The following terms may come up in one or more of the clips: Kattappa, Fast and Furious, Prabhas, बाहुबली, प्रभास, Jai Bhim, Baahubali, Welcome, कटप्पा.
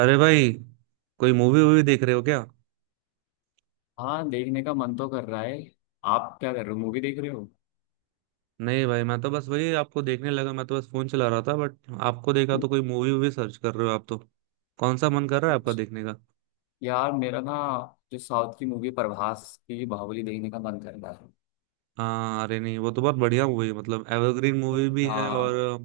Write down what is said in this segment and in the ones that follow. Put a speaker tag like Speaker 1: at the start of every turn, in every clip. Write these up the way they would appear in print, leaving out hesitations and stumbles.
Speaker 1: अरे भाई, कोई मूवी वूवी देख रहे हो क्या।
Speaker 2: हाँ, देखने का मन तो कर रहा है। आप क्या कर रहे हो, मूवी देख रहे हो?
Speaker 1: नहीं भाई, मैं तो बस वही आपको देखने लगा, मैं तो बस फोन चला रहा था बट आपको देखा तो कोई मूवी वूवी सर्च कर रहे हो आप तो। कौन सा मन कर रहा है आपका
Speaker 2: अच्छा।
Speaker 1: देखने का।
Speaker 2: यार मेरा ना जो साउथ की मूवी प्रभास की बाहुबली देखने का मन कर रहा है।
Speaker 1: हाँ अरे नहीं, वो तो बहुत बढ़िया मूवी है, मतलब एवरग्रीन मूवी भी है। और
Speaker 2: हाँ,
Speaker 1: अ,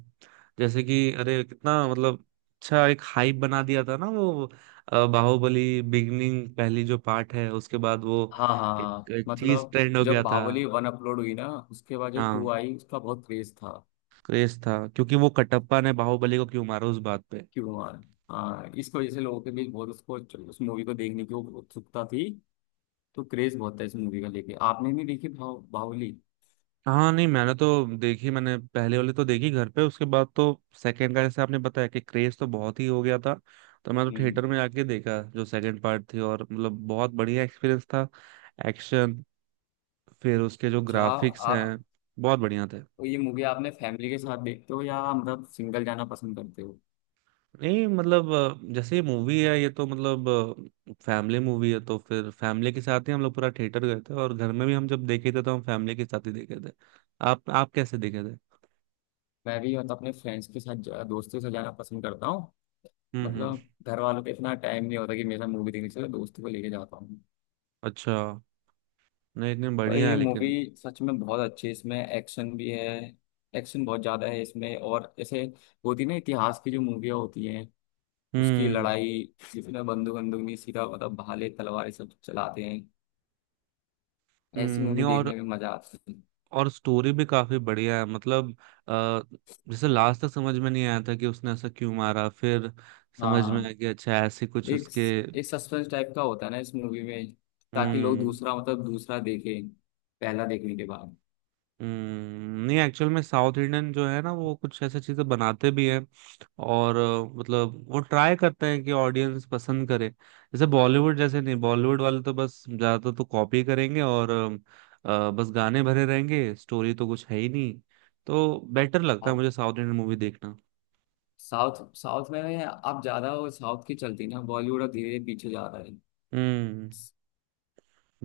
Speaker 1: जैसे कि अरे कितना, मतलब अच्छा एक हाइप बना दिया था ना वो बाहुबली बिगनिंग पहली जो पार्ट है उसके बाद वो
Speaker 2: हाँ, हाँ,
Speaker 1: एक,
Speaker 2: हाँ।
Speaker 1: एक चीज
Speaker 2: मतलब
Speaker 1: ट्रेंड हो
Speaker 2: जब
Speaker 1: गया था।
Speaker 2: बाहुबली 1 अपलोड हुई ना उसके बाद जब
Speaker 1: हाँ।
Speaker 2: टू आई उसका बहुत क्रेज था।
Speaker 1: क्रेज था क्योंकि वो कटप्पा ने बाहुबली को क्यों मारा, उस बात पे।
Speaker 2: क्यों यार? हाँ, इस वजह से लोगों के बीच बहुत उसको उस मूवी को देखने की उत्सुकता थी। तो क्रेज बहुत था इस मूवी का लेके। आपने भी देखी भाव बाहुबली?
Speaker 1: हाँ नहीं, मैंने तो देखी, मैंने पहले वाली तो देखी घर पे, उसके बाद तो सेकंड का जैसे आपने बताया कि क्रेज तो बहुत ही हो गया था, तो मैं तो थिएटर
Speaker 2: हम्म।
Speaker 1: में जाके देखा जो सेकंड पार्ट थी। और मतलब बहुत बढ़िया एक्सपीरियंस था। एक्शन, फिर उसके जो
Speaker 2: अच्छा।
Speaker 1: ग्राफिक्स हैं
Speaker 2: आप
Speaker 1: बहुत बढ़िया थे।
Speaker 2: तो ये मूवी आपने फैमिली के साथ देखते हो या मतलब सिंगल जाना पसंद करते हो?
Speaker 1: नहीं मतलब जैसे ये मूवी है ये तो मतलब फैमिली मूवी है तो फिर फैमिली के साथ ही हम लोग पूरा थिएटर गए थे, और घर में भी हम जब देखे थे तो हम फैमिली के साथ ही देखे थे। आप कैसे देखे थे।
Speaker 2: मैं भी मतलब अपने फ्रेंड्स के साथ दोस्तों के साथ जाना पसंद करता हूँ।
Speaker 1: हम्म।
Speaker 2: मतलब घर वालों पे इतना टाइम नहीं होता कि मेरे साथ मूवी देखने चले, दोस्तों को लेके जाता हूँ।
Speaker 1: अच्छा। नहीं इतने
Speaker 2: पर
Speaker 1: बढ़िया है
Speaker 2: ये मूवी
Speaker 1: लेकिन।
Speaker 2: सच में बहुत अच्छी है। इसमें एक्शन भी है। एक्शन बहुत ज़्यादा है इसमें। और जैसे होती ना इतिहास की जो मूवियाँ होती हैं, उसकी
Speaker 1: हम्म।
Speaker 2: लड़ाई, जिसमें बंदूक बंदूक नहीं, सीधा मतलब भाले तलवार ये सब चलाते हैं। ऐसी
Speaker 1: नहीं।
Speaker 2: मूवी
Speaker 1: और
Speaker 2: देखने में मजा आता है।
Speaker 1: और स्टोरी भी काफी बढ़िया है, मतलब आ, जैसे लास्ट तक समझ में नहीं आया था कि उसने ऐसा क्यों मारा, फिर समझ में
Speaker 2: हाँ,
Speaker 1: आया कि अच्छा ऐसे कुछ
Speaker 2: एक
Speaker 1: उसके।
Speaker 2: एक सस्पेंस टाइप का होता है ना इस मूवी में। ताकि लोग
Speaker 1: हम्म।
Speaker 2: दूसरा मतलब दूसरा देखें पहला देखने के बाद।
Speaker 1: नहीं एक्चुअल में साउथ इंडियन जो है ना वो कुछ ऐसे चीजें बनाते भी हैं और मतलब वो ट्राई करते हैं कि ऑडियंस पसंद करे। जैसे बॉलीवुड जैसे नहीं, बॉलीवुड वाले तो बस ज्यादातर तो कॉपी करेंगे और बस गाने भरे रहेंगे, स्टोरी तो कुछ है ही नहीं। तो बेटर लगता है
Speaker 2: आप
Speaker 1: मुझे साउथ इंडियन मूवी देखना।
Speaker 2: साउथ साउथ में आप ज्यादा वो साउथ की चलती ना, बॉलीवुड अब धीरे धीरे पीछे जा रहा है।
Speaker 1: हम्म।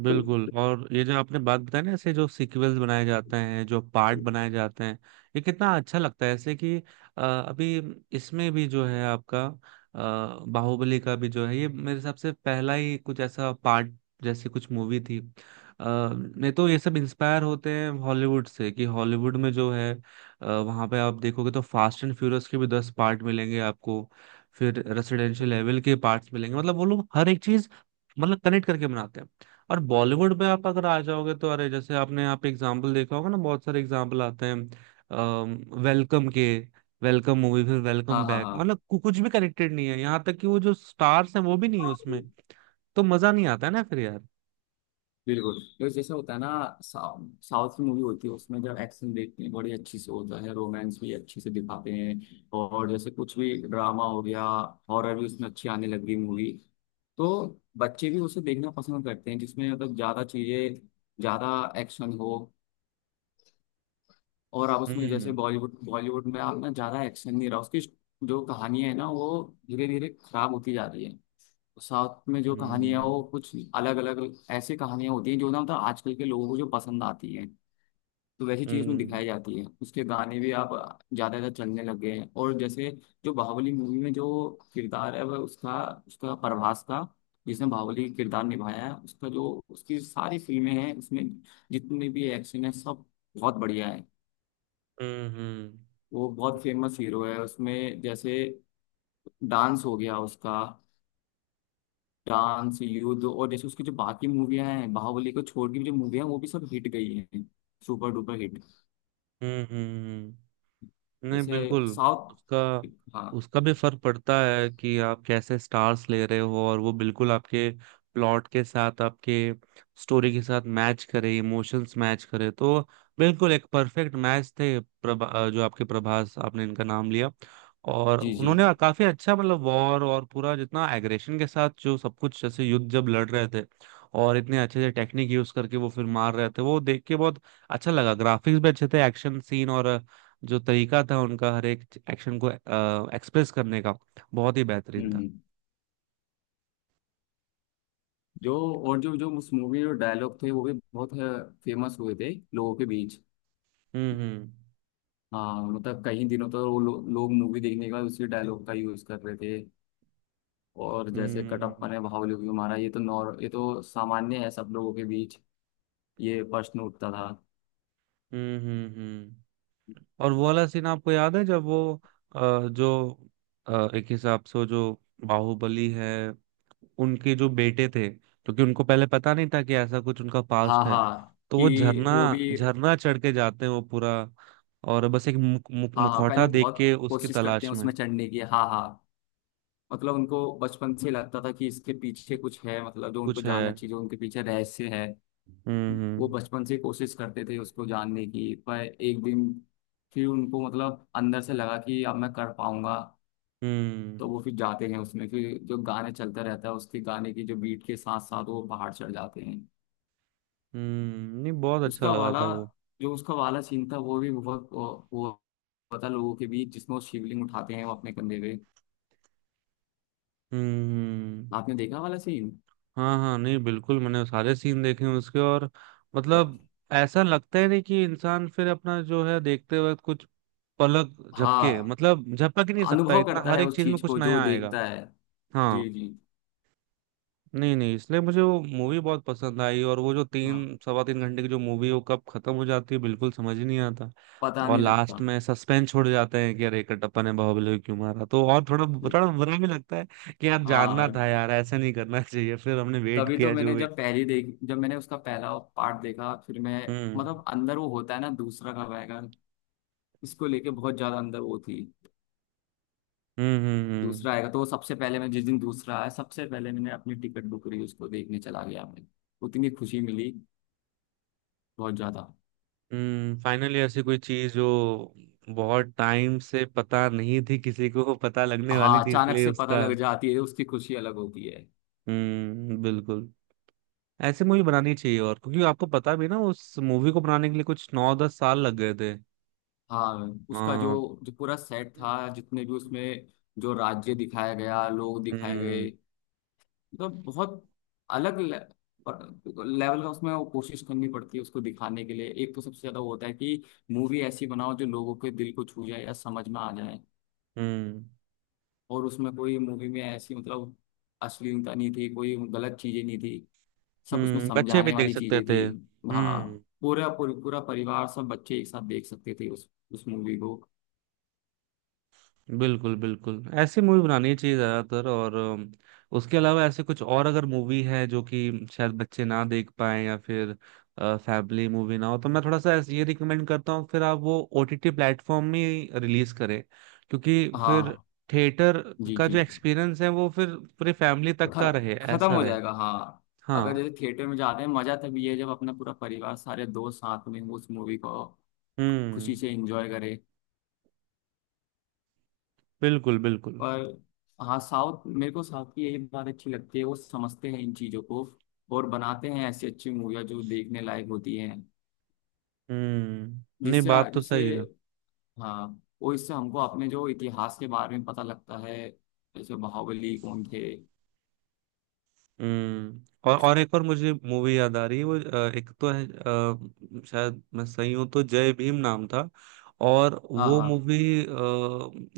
Speaker 1: बिल्कुल। और ये जो आपने बात बताई ना, ऐसे जो सीक्वल्स बनाए जाते हैं, जो पार्ट बनाए जाते हैं, ये कितना अच्छा लगता है, ऐसे कि अभी इसमें भी जो है आपका बाहुबली का भी जो है, ये मेरे हिसाब से पहला ही कुछ ऐसा पार्ट जैसी कुछ मूवी थी। नहीं तो ये सब इंस्पायर होते हैं हॉलीवुड से, कि हॉलीवुड में जो है वहाँ पे आप देखोगे तो फास्ट एंड फ्यूरियस के भी 10 पार्ट मिलेंगे आपको। फिर रेसिडेंशियल लेवल के पार्ट्स मिलेंगे, मतलब वो लोग हर एक चीज मतलब कनेक्ट करके बनाते हैं। और बॉलीवुड में आप अगर आ जाओगे तो अरे जैसे आपने यहाँ पे एग्जाम्पल देखा होगा ना, बहुत सारे एग्जाम्पल आते हैं वेलकम के। वेलकम मूवी, फिर
Speaker 2: हाँ,
Speaker 1: वेलकम
Speaker 2: हाँ,
Speaker 1: बैक,
Speaker 2: हाँ,
Speaker 1: मतलब कुछ भी कनेक्टेड नहीं है, यहाँ तक कि वो जो स्टार्स हैं वो भी नहीं है उसमें। तो मजा नहीं आता है ना फिर यार।
Speaker 2: बिल्कुल। तो जैसे होता है ना, साउथ साउथ की मूवी होती है, उसमें जब एक्शन देखते हैं बड़ी अच्छी से होता है, रोमांस भी अच्छे से दिखाते हैं, और जैसे कुछ भी ड्रामा हो गया, हॉरर भी उसमें अच्छी आने लग गई मूवी। तो बच्चे भी उसे देखना पसंद करते हैं जिसमें मतलब ज्यादा चीजें, ज्यादा एक्शन हो। और आप उसमें जैसे
Speaker 1: हम्म
Speaker 2: बॉलीवुड बॉलीवुड में आप ना ज्यादा एक्शन नहीं रहा उसकी। जो कहानियां है ना वो धीरे धीरे खराब होती जा रही है। साउथ में जो कहानियां
Speaker 1: हम्म
Speaker 2: वो कुछ अलग अलग ऐसी कहानियां होती हैं जो ना मतलब आजकल के लोगों को जो पसंद आती हैं। तो वैसी चीज उसमें
Speaker 1: हम्म।
Speaker 2: दिखाई जाती है। उसके गाने भी आप ज्यादा ज्यादा चलने लग गए हैं। और जैसे जो बाहुबली मूवी में जो किरदार है वह उसका उसका प्रभास का, जिसने बाहुबली किरदार निभाया है, उसका जो उसकी सारी फिल्में हैं उसमें जितने भी एक्शन है सब बहुत बढ़िया है।
Speaker 1: हम्म हम्म
Speaker 2: वो बहुत फेमस हीरो है। उसमें जैसे डांस हो गया उसका, डांस, युद्ध, और जैसे उसकी जो बाकी मूवियां हैं बाहुबली को छोड़ के भी जो मूवियां हैं वो भी सब हिट गई हैं, सुपर डुपर हिट।
Speaker 1: हम्म, हम्म, नहीं
Speaker 2: जैसे
Speaker 1: बिल्कुल। उसका
Speaker 2: साउथ, हाँ,
Speaker 1: उसका भी फर्क पड़ता है कि आप कैसे स्टार्स ले रहे हो, और वो बिल्कुल आपके प्लॉट के साथ, आपके स्टोरी के साथ मैच करे, इमोशंस मैच करे तो बिल्कुल एक परफेक्ट मैच थे। प्रभा जो आपके प्रभास, आपने इनका नाम लिया, और
Speaker 2: जी, जी।
Speaker 1: उन्होंने काफी अच्छा, मतलब वॉर और पूरा जितना एग्रेशन के साथ, जो सब कुछ जैसे युद्ध जब लड़ रहे थे और इतने अच्छे से टेक्निक यूज करके वो फिर मार रहे थे, वो देख के बहुत अच्छा लगा। ग्राफिक्स भी अच्छे थे, एक्शन सीन, और जो तरीका था उनका हर एक एक्शन को एक्सप्रेस करने का, बहुत ही
Speaker 2: हम्म,
Speaker 1: बेहतरीन था।
Speaker 2: जो और जो जो उस मूवी में डायलॉग थे वो भी बहुत फेमस हुए थे लोगों के बीच।
Speaker 1: हम्म हम्म
Speaker 2: हाँ, मतलब कई दिनों तक वो लोग मूवी देखने के बाद उसी डायलॉग का यूज कर रहे थे। और जैसे कटप्पा
Speaker 1: हम्म
Speaker 2: ने बाहुबली को मारा ये तो, नॉर ये तो सामान्य है सब लोगों के बीच, ये प्रश्न उठता था।
Speaker 1: हम्म हम्म हम्म। और वो वाला सीन आपको याद है जब वो जो एक हिसाब से वो जो बाहुबली है उनके जो बेटे थे, क्योंकि उनको पहले पता नहीं था कि ऐसा कुछ उनका
Speaker 2: हाँ,
Speaker 1: पास्ट है,
Speaker 2: हाँ,
Speaker 1: तो वो
Speaker 2: कि
Speaker 1: झरना
Speaker 2: वो भी।
Speaker 1: झरना चढ़ के जाते हैं वो पूरा। और बस एक मुख, मुख,
Speaker 2: हाँ, हाँ, पहले
Speaker 1: मुखौटा
Speaker 2: वो
Speaker 1: देख
Speaker 2: बहुत
Speaker 1: के उसकी
Speaker 2: कोशिश करते
Speaker 1: तलाश
Speaker 2: हैं
Speaker 1: में
Speaker 2: उसमें चढ़ने की। हाँ, हाँ। मतलब उनको बचपन से लगता था कि इसके पीछे कुछ है, मतलब जो उनको
Speaker 1: कुछ
Speaker 2: जानना
Speaker 1: है।
Speaker 2: चाहिए, जो उनके पीछे रहस्य है।
Speaker 1: हम्म
Speaker 2: वो
Speaker 1: हम्म
Speaker 2: बचपन से कोशिश करते थे उसको जानने की, पर एक दिन फिर उनको मतलब अंदर से लगा कि अब मैं कर पाऊंगा। तो
Speaker 1: हम्म।
Speaker 2: वो फिर जाते हैं उसमें, फिर जो गाने चलता रहता है उसके गाने की जो बीट के साथ साथ वो पहाड़ चढ़ जाते हैं।
Speaker 1: नहीं बहुत अच्छा
Speaker 2: उसका
Speaker 1: लगा
Speaker 2: वाला
Speaker 1: था वो।
Speaker 2: जो उसका वाला सीन था वो भी बहुत वो पता लोगों के बीच, जिसमें वो शिवलिंग उठाते हैं वो अपने कंधे पे।
Speaker 1: हम्म।
Speaker 2: आपने देखा वाला सीन?
Speaker 1: हाँ हाँ नहीं बिल्कुल मैंने सारे सीन देखे हैं उसके। और मतलब ऐसा लगता ही नहीं कि इंसान फिर अपना जो है देखते वक्त कुछ पलक झपके,
Speaker 2: हाँ,
Speaker 1: मतलब झपक ही नहीं सकता,
Speaker 2: अनुभव
Speaker 1: इतना
Speaker 2: करता
Speaker 1: हर
Speaker 2: है
Speaker 1: एक
Speaker 2: उस
Speaker 1: चीज में
Speaker 2: चीज
Speaker 1: कुछ
Speaker 2: को जो
Speaker 1: नया आएगा।
Speaker 2: देखता है।
Speaker 1: हाँ।
Speaker 2: जी, जी।
Speaker 1: नहीं नहीं, इसलिए मुझे वो मूवी बहुत पसंद आई, और वो जो तीन
Speaker 2: हाँ,
Speaker 1: सवा तीन घंटे की जो मूवी है वो कब खत्म हो जाती है बिल्कुल समझ ही नहीं आता।
Speaker 2: पता
Speaker 1: और
Speaker 2: नहीं
Speaker 1: लास्ट
Speaker 2: लगता।
Speaker 1: में सस्पेंस छोड़ जाते हैं कि अरे कटप्पा ने बाहुबली को क्यों मारा, तो और थोड़ा बुरा बुरा भी लगता है कि यार जानना
Speaker 2: हाँ,
Speaker 1: था, यार ऐसा नहीं करना चाहिए। फिर हमने वेट
Speaker 2: तभी तो
Speaker 1: किया जो
Speaker 2: मैंने
Speaker 1: भी।
Speaker 2: जब पहली देख जब मैंने उसका पहला पार्ट देखा फिर मैं
Speaker 1: हम्म
Speaker 2: मतलब अंदर वो होता है ना दूसरा कब आएगा। इसको लेके बहुत ज्यादा अंदर वो थी।
Speaker 1: हम्म हम्म हम्म
Speaker 2: दूसरा आएगा तो वो सबसे पहले, मैं जिस दिन दूसरा आया सबसे पहले मैंने अपनी टिकट बुक करी, उसको देखने चला गया मैं। उतनी खुशी मिली बहुत ज्यादा।
Speaker 1: फाइनली ऐसी कोई चीज जो बहुत टाइम से पता नहीं थी किसी को पता लगने वाली
Speaker 2: हाँ,
Speaker 1: थी,
Speaker 2: अचानक
Speaker 1: इसलिए
Speaker 2: से पता
Speaker 1: उसका।
Speaker 2: लग जाती है उसकी खुशी अलग होती है।
Speaker 1: बिल्कुल। ऐसे मूवी बनानी चाहिए, और क्योंकि आपको पता भी है ना उस मूवी को बनाने के लिए कुछ 9-10 साल लग गए थे।
Speaker 2: हाँ, उसका जो
Speaker 1: हाँ।
Speaker 2: जो पूरा सेट था जितने भी उसमें, जो राज्य दिखाया गया, लोग दिखाए गए,
Speaker 1: हम्म।
Speaker 2: मतलब बहुत अलग लेवल का। उसमें वो कोशिश करनी पड़ती है उसको दिखाने के लिए। एक तो सबसे ज्यादा वो होता है कि मूवी ऐसी बनाओ जो लोगों के दिल को छू जाए या समझ में आ जाए।
Speaker 1: हम्म
Speaker 2: और उसमें कोई, मूवी में ऐसी मतलब अश्लीलता नहीं थी, कोई गलत चीजें नहीं थी, सब उसमें
Speaker 1: बच्चे भी
Speaker 2: समझाने
Speaker 1: देख
Speaker 2: वाली
Speaker 1: सकते
Speaker 2: चीजें
Speaker 1: थे।
Speaker 2: थी। हाँ, पूरा पूरा पूरा परिवार, सब बच्चे एक साथ देख सकते थे उस मूवी को।
Speaker 1: बिल्कुल बिल्कुल, ऐसी मूवी बनानी चाहिए ज्यादातर। और उसके अलावा ऐसे कुछ और अगर मूवी है जो कि शायद बच्चे ना देख पाए या फिर फैमिली मूवी ना हो, तो मैं थोड़ा सा ऐसे ये रिकमेंड करता हूँ फिर आप वो ओटीटी प्लेटफॉर्म में रिलीज करें। क्योंकि फिर
Speaker 2: हाँ,
Speaker 1: थिएटर
Speaker 2: जी,
Speaker 1: का
Speaker 2: जी।
Speaker 1: जो एक्सपीरियंस है वो फिर पूरी फैमिली तक का रहे,
Speaker 2: खत्म
Speaker 1: ऐसा
Speaker 2: हो
Speaker 1: रहे।
Speaker 2: जाएगा, हाँ। अगर
Speaker 1: हाँ।
Speaker 2: जैसे थिएटर में जाते हैं मजा तभी है जब अपना पूरा परिवार, सारे दोस्त साथ में उस मूवी को
Speaker 1: हम्म
Speaker 2: खुशी से एंजॉय करे।
Speaker 1: बिल्कुल बिल्कुल।
Speaker 2: पर हाँ, साउथ मेरे को साउथ की यही बात अच्छी लगती है, वो समझते हैं इन चीजों को और बनाते हैं ऐसी अच्छी मूवियाँ जो देखने लायक होती हैं।
Speaker 1: नहीं
Speaker 2: जिससे
Speaker 1: बात तो
Speaker 2: जिससे
Speaker 1: सही है।
Speaker 2: हाँ, वो इससे हमको अपने जो इतिहास के बारे में पता लगता है, जैसे बाहुबली कौन थे।
Speaker 1: हम्म। और एक और मुझे मूवी याद आ रही है वो एक तो है शायद मैं सही हूं तो जय भीम नाम था। और
Speaker 2: हाँ,
Speaker 1: वो
Speaker 2: हाँ।
Speaker 1: मूवी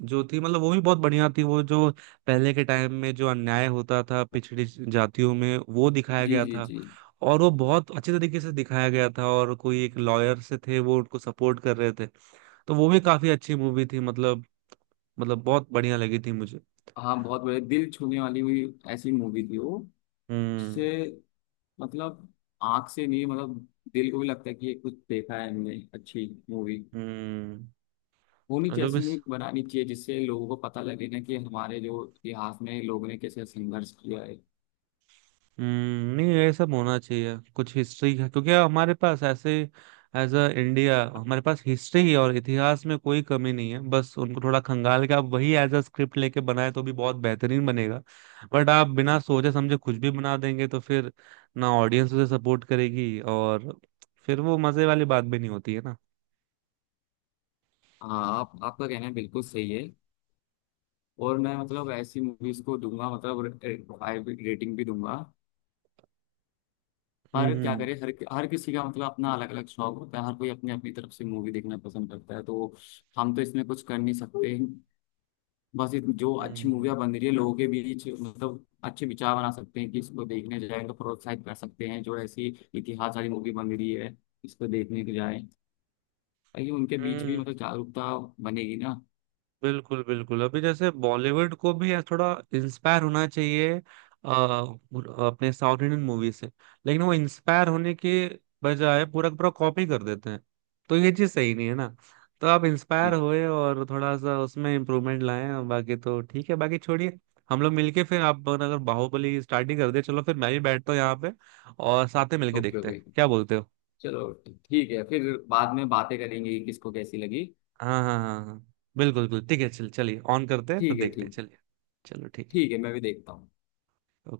Speaker 1: जो थी मतलब वो भी बहुत बढ़िया थी। वो जो पहले के टाइम में जो अन्याय होता था पिछड़ी जातियों में वो दिखाया
Speaker 2: जी,
Speaker 1: गया
Speaker 2: जी,
Speaker 1: था,
Speaker 2: जी।
Speaker 1: और वो बहुत अच्छे तरीके से दिखाया गया था, और कोई एक लॉयर से थे वो उनको सपोर्ट कर रहे थे, तो वो भी काफी अच्छी मूवी थी। मतलब बहुत बढ़िया लगी थी मुझे।
Speaker 2: हाँ, बहुत बड़े दिल छूने वाली हुई ऐसी मूवी थी वो।
Speaker 1: हम्म
Speaker 2: जिससे मतलब आंख से नहीं, मतलब दिल को भी लगता है कि ये कुछ देखा है हमने। अच्छी मूवी
Speaker 1: हम्म।
Speaker 2: होनी
Speaker 1: और
Speaker 2: चाहिए,
Speaker 1: जो भी
Speaker 2: ऐसी मूवी बनानी चाहिए जिससे लोगों को पता लगे ना कि हमारे जो इतिहास में लोगों ने कैसे संघर्ष किया है।
Speaker 1: नहीं ये सब होना चाहिए कुछ हिस्ट्री का, क्योंकि हमारे पास ऐसे एज अ इंडिया हमारे पास हिस्ट्री और इतिहास में कोई कमी नहीं है, बस उनको थोड़ा खंगाल के आप वही एज अ स्क्रिप्ट लेके बनाए तो भी बहुत बेहतरीन बनेगा। बट आप बिना सोचे समझे कुछ भी बना देंगे तो फिर ना ऑडियंस उसे सपोर्ट करेगी, और फिर वो मजे वाली बात भी नहीं होती है ना।
Speaker 2: हाँ, आप आपका कहना बिल्कुल सही है। और मैं मतलब ऐसी मूवीज को दूंगा, मतलब 5 रेटिंग भी दूंगा। पर क्या
Speaker 1: हम्म
Speaker 2: करे, हर हर किसी का मतलब अपना अलग अलग शौक होता है, हर कोई अपनी अपनी तरफ से मूवी देखना पसंद करता है, तो हम तो इसमें कुछ कर नहीं सकते। बस जो अच्छी
Speaker 1: हम्म
Speaker 2: मूवियाँ बन रही है लोगों के बीच मतलब अच्छे विचार बना सकते हैं कि इसको देखने जाए, तो प्रोत्साहित कर सकते हैं जो ऐसी इतिहास वाली मूवी बन रही है, इसको देखने के जाए ताकि उनके बीच भी
Speaker 1: हम्म।
Speaker 2: मतलब जागरूकता बनेगी ना।
Speaker 1: बिल्कुल बिल्कुल अभी जैसे बॉलीवुड को भी यार थोड़ा इंस्पायर होना चाहिए अपने साउथ इंडियन मूवी से। लेकिन वो इंस्पायर होने के बजाय पूरा का पूरा कॉपी कर देते हैं, तो ये चीज सही नहीं है ना। तो आप इंस्पायर
Speaker 2: जी।
Speaker 1: होए और थोड़ा सा उसमें इम्प्रूवमेंट लाएं, और बाकी तो ठीक है, बाकी छोड़िए। हम लोग मिलके फिर आप अगर बाहुबली स्टार्ट ही कर दे, चलो फिर मैं भी बैठता हूँ यहाँ पे, और साथ में मिलके
Speaker 2: ओके,
Speaker 1: देखते हैं,
Speaker 2: ओके।
Speaker 1: क्या बोलते हो।
Speaker 2: चलो ठीक है फिर। बाद में बातें करेंगे कि किसको कैसी लगी।
Speaker 1: हाँ हाँ हाँ हाँ, बिल्कुल बिल्कुल ठीक है, चल चलिए ऑन करते हैं फिर
Speaker 2: ठीक है,
Speaker 1: देखते हैं,
Speaker 2: ठीक।
Speaker 1: चलिए। चलो ठीक
Speaker 2: ठीक है, मैं भी देखता हूँ।
Speaker 1: है।